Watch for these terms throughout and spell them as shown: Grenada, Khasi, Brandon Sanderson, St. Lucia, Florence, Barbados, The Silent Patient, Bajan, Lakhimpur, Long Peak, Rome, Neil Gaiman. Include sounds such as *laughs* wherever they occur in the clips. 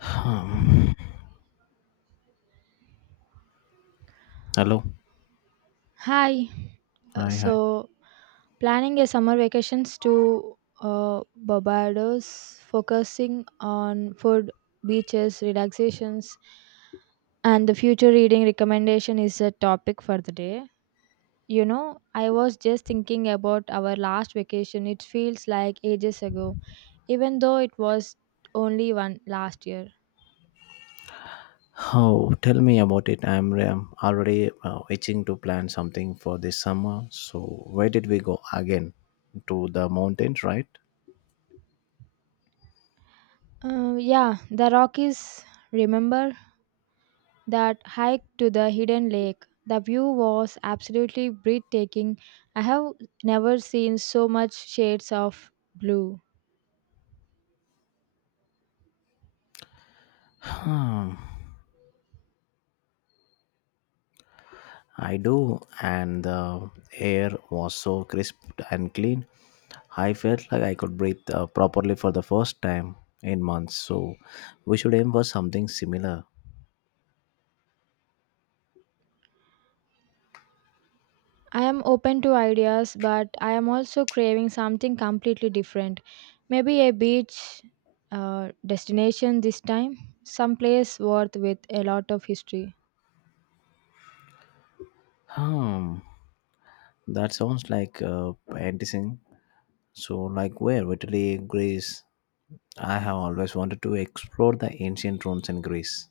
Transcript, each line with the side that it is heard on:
left: Um, Hello.
right: Hi. Uh,
left: Hi, hi.
right: so, Planning a summer vacations to Barbados, focusing on food, beaches, relaxations, and the future reading recommendation is a topic for the day. You know, I was just thinking about our last vacation. It feels like ages ago, even though it was only one last year.
left: Oh, tell me about it. I'm already itching to plan something for this summer. So, where did we go again? To the mountains, right?
right: Yeah, the Rockies. Remember? That hike to the hidden lake. The view was absolutely breathtaking. I have never seen so much shades of blue.
left: Hmm, I do. And the air was so crisp and clean. I felt like I could breathe properly for the first time in months. So, we should aim for something similar.
right: I am open to ideas, but I am also craving something completely different. Maybe a beach destination this time, someplace worth with a lot of history.
left: Hmm, that sounds like enticing. So, like where? Italy, Greece. I have always wanted to explore the ancient ruins in Greece.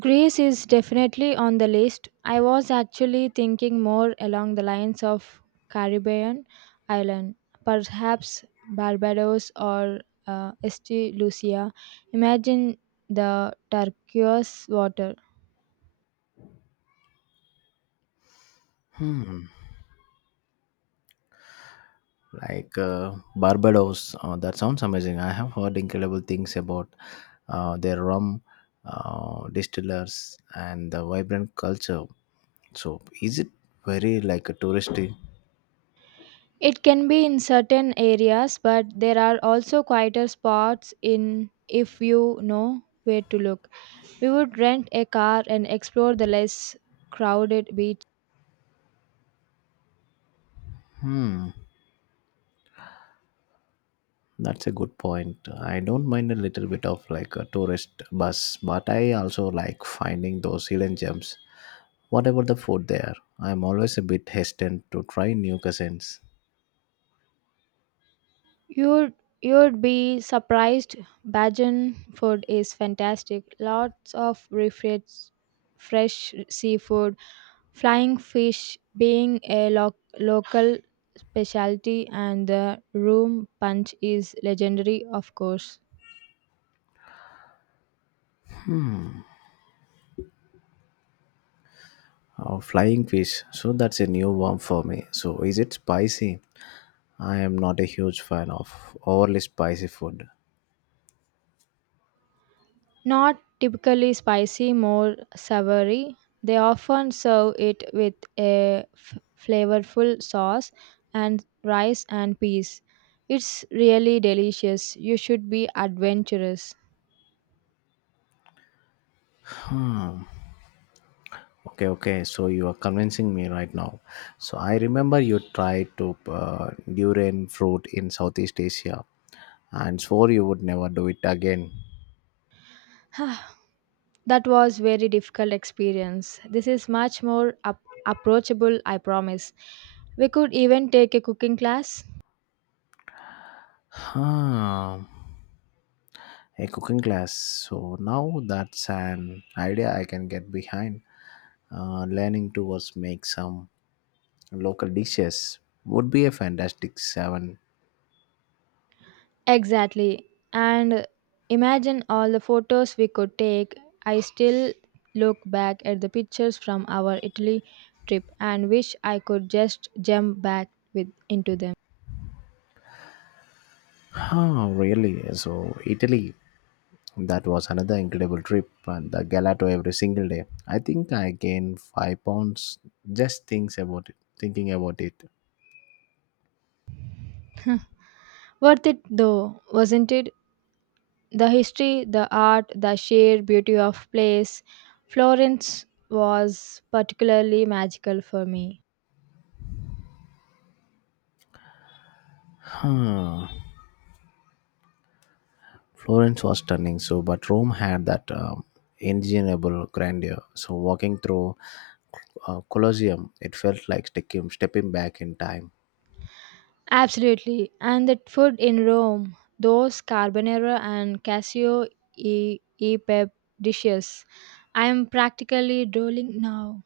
right: Greece is definitely on the list. I was actually thinking more along the lines of Caribbean island, perhaps Barbados or St. Lucia. Imagine the turquoise water.
left: Hmm. Like Barbados. That sounds amazing. I have heard incredible things about their rum distillers and the vibrant culture. So, is it very like a touristy?
right: It can be in certain areas, but there are also quieter spots in if you know where to look. We would rent a car and explore the less crowded beaches.
left: Hmm. That's a good point. I don't mind a little bit of like a tourist bus, but I also like finding those hidden gems. Whatever the food there, I am always a bit hesitant to try new cuisines.
right: You'd you'd be surprised. Bajan food is fantastic. Lots of refreshed fresh seafood, flying fish being a local specialty, and the room punch is legendary, of course.
left: Flying fish, so that's a new one for me. So is it spicy? I am not a huge fan of overly spicy food.
right: Not typically spicy, more savory. They often serve it with a flavorful sauce and rice and peas. It's really delicious. You should be adventurous. *sighs*
left: Okay, okay. So you are convincing me right now. So I remember you tried to durian fruit in Southeast Asia and swore you would never do it again.
right: Ah, that was very difficult experience. This is much more approachable, I promise. We could even take a cooking class.
left: Huh. A cooking class. So now that's an idea I can get behind. Learning to us make some local dishes would be a fantastic seven.
right: Exactly. And imagine all the photos we could take. I still look back at the pictures from our Italy trip and wish I could just jump back with into them.
left: Huh, really? So Italy, that was another incredible trip, and the gelato every single day. I think I gained 5 pounds just thinks about it, thinking about it.
right: *laughs* Worth it though, wasn't it? The history, the art, the sheer beauty of place. Florence was particularly magical for me.
left: Huh. Florence was stunning, so but Rome had that ingenuable grandeur. So walking through Colosseum, it felt like stepping back in time.
right: Absolutely. And that food in Rome, those carbonara and cassio e pep dishes, I am practically drooling now.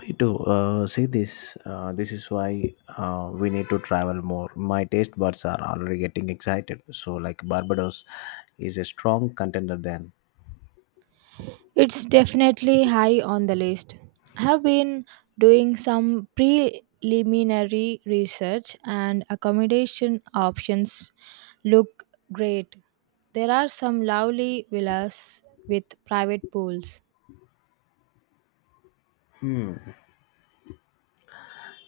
left: Me too. See this. This is why we need to travel more. My taste buds are already getting excited. So like Barbados is a strong contender then.
right: It's definitely high on the list. I have been doing some preliminary research and accommodation options look great. There are some lovely villas with private pools.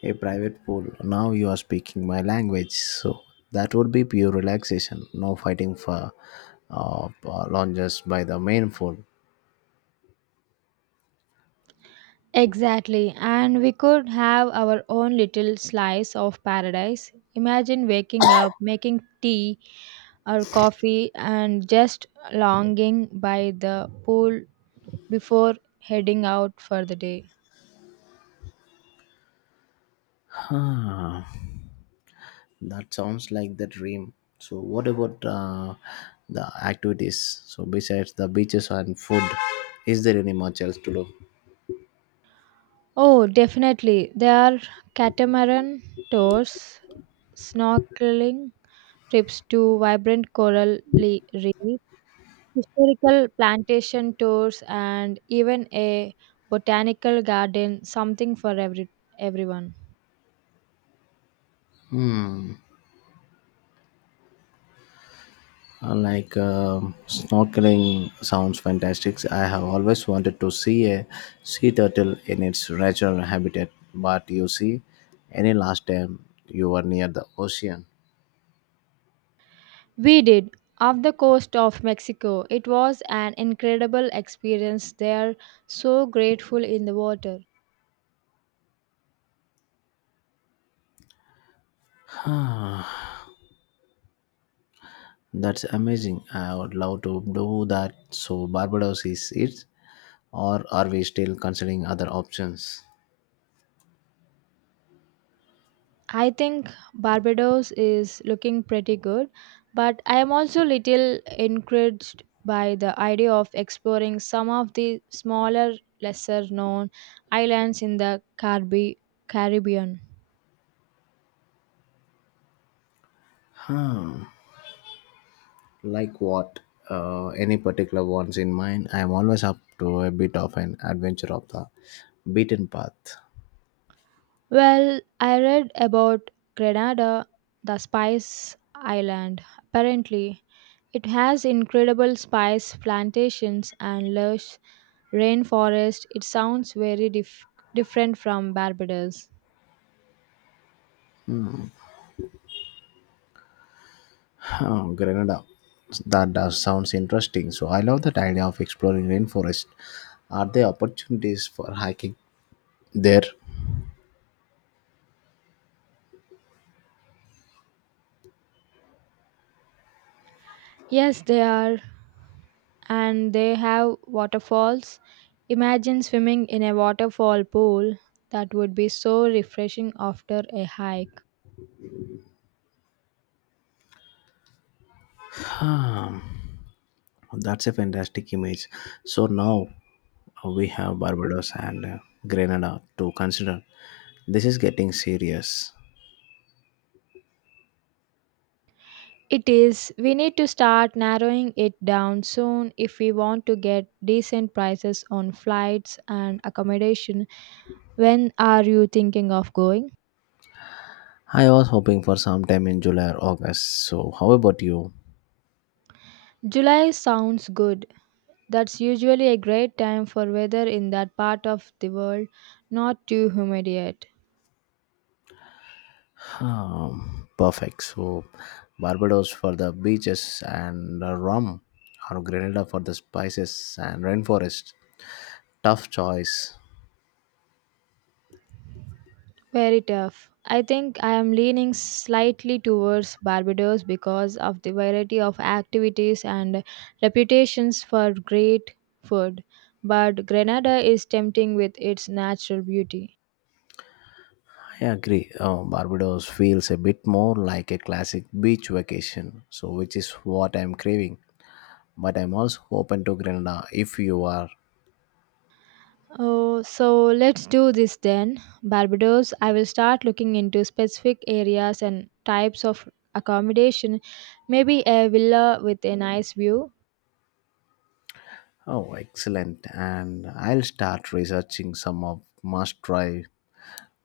left: A private pool. Now you are speaking my language, so that would be pure relaxation. No fighting for uh, lounges by the main pool.
right: Exactly, and we could have our own little slice of paradise. Imagine waking up, making tea or coffee, and just longing by the pool before heading out for the day.
left: Ah, that sounds like the dream. So, what about the activities? So, besides the beaches and food, is there any much else to do?
right: Oh, definitely. There are catamaran tours, snorkeling trips to vibrant coral reefs, historical plantation tours, and even a botanical garden, something for every everyone.
left: Like snorkeling sounds fantastic. I have always wanted to see a sea turtle in its natural habitat. But you see, any last time you were near the ocean.
right: We did off the coast of Mexico. It was an incredible experience. They are so grateful in the water.
left: Ah, that's amazing. I would love to do that. So Barbados is it? Or are we still considering other options?
right: I think Barbados is looking pretty good, but I am also little encouraged by the idea of exploring some of the smaller lesser known islands in the Carbi- Caribbean.
left: Hmm. Like what? Any particular ones in mind? I am always up to a bit of an adventure of the beaten path.
right: Well, I read about Grenada, the spice island. Apparently, it has incredible spice plantations and lush rainforest. It sounds very different from Barbados.
left: Huh, Grenada. That does sounds interesting. So I love that idea of exploring rainforest. Are there opportunities for hiking there?
right: Yes, they are, and they have waterfalls. Imagine swimming in a waterfall pool. That would be so refreshing after a hike.
left: Hmm. That's a fantastic image. So now we have Barbados and Grenada to consider. This is getting serious.
right: It is. We need to start narrowing it down soon if we want to get decent prices on flights and accommodation. When are you thinking of going?
left: I was hoping for sometime in July or August. So, how about you?
right: July sounds good. That's usually a great time for weather in that part of the world, not too humid yet.
left: Perfect. So, Barbados for the beaches and the rum, or Grenada for the spices and rainforest. Tough choice.
right: Very tough. I think I am leaning slightly towards Barbados because of the variety of activities and reputations for great food, but Grenada is tempting with its natural beauty.
left: I agree. Barbados feels a bit more like a classic beach vacation, so which is what I'm craving. But I'm also open to Grenada if you are.
right: Oh, so let's do this then. Barbados, I will start looking into specific areas and types of accommodation, maybe a villa with a nice view.
left: Oh, excellent! And I'll start researching some of must-try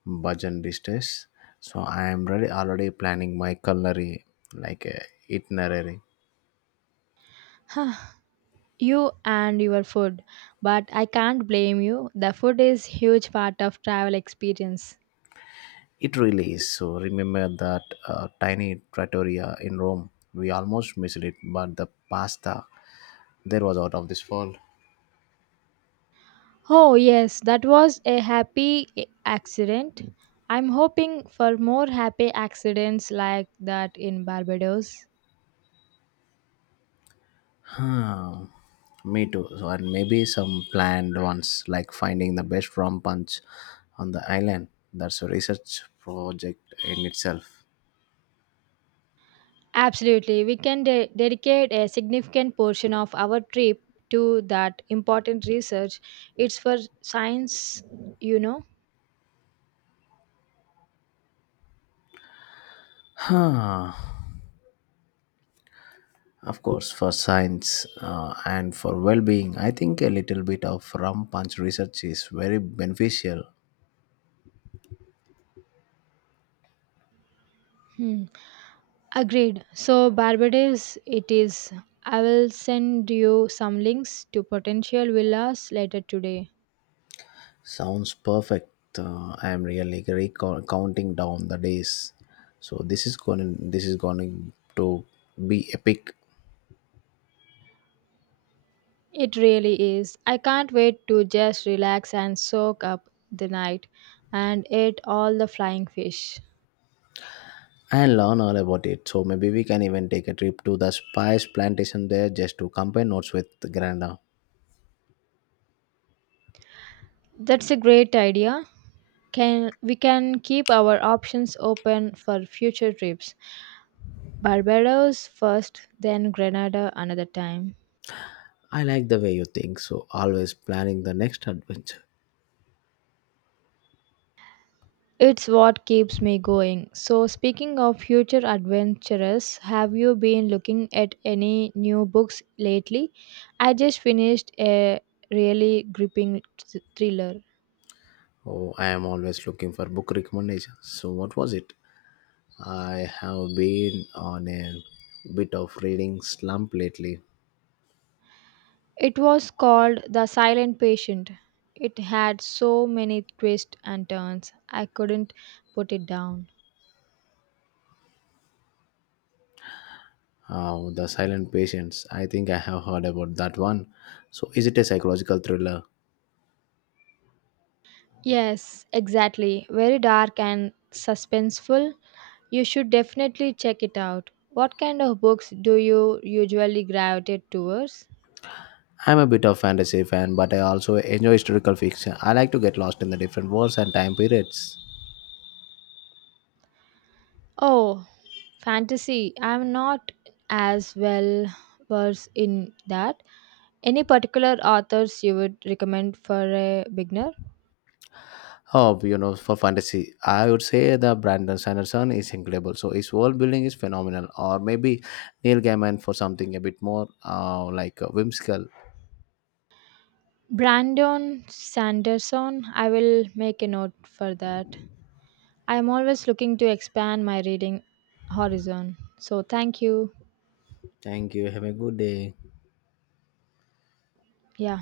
left: bhajan these. So I am ready, already planning my culinary like itinerary.
right: *sighs* You and your food. But I can't blame you. The food is huge part of travel experience.
left: It really is. So remember that tiny trattoria in Rome. We almost missed it, but the pasta there was out of this world.
right: Oh yes, that was a happy accident. I'm hoping for more happy accidents like that in Barbados.
left: Hmm. Me too. So, and maybe some planned ones like finding the best rum punch on the island. That's a research project in itself.
right: Absolutely. We can dedicate a significant portion of our trip to that important research. It's for science, you know.
left: Huh. Of course, for science and for well being, I think a little bit of rum punch research is very beneficial.
right: Hmm. Agreed. So, Barbados, it is. I will send you some links to potential villas later today.
left: Sounds perfect. I am really counting down the days. So this is going to be epic
right: It really is. I can't wait to just relax and soak up the night and eat all the flying fish.
left: and learn all about it. So maybe we can even take a trip to the spice plantation there just to compare notes with Granda.
right: That's a great idea. Can we can keep our options open for future trips. Barbados first, then Grenada another time.
left: I like the way you think. So always planning the next adventure.
right: It's what keeps me going. So, speaking of future adventures, have you been looking at any new books lately? I just finished a really gripping thriller.
left: Oh, I am always looking for book recommendations. So what was it? I have been on a bit of reading slump lately.
right: It was called The Silent Patient. It had so many twists and turns, I couldn't put it down.
left: The Silent Patients. I think I have heard about that one. So, is it a psychological thriller?
right: Yes, exactly. Very dark and suspenseful. You should definitely check it out. What kind of books do you usually gravitate towards?
left: I'm a bit of fantasy fan, but I also enjoy historical fiction. I like to get lost in the different worlds and time periods.
right: Oh, fantasy. I'm not as well versed in that. Any particular authors you would recommend for a beginner?
left: Oh, you know, for fantasy, I would say the Brandon Sanderson is incredible. So his world building is phenomenal. Or maybe Neil Gaiman for something a bit more like whimsical.
right: Brandon Sanderson. I will make a note for that. I'm always looking to expand my reading horizon. So, thank you.
left: Thank you. Have a good day.
right: Yeah.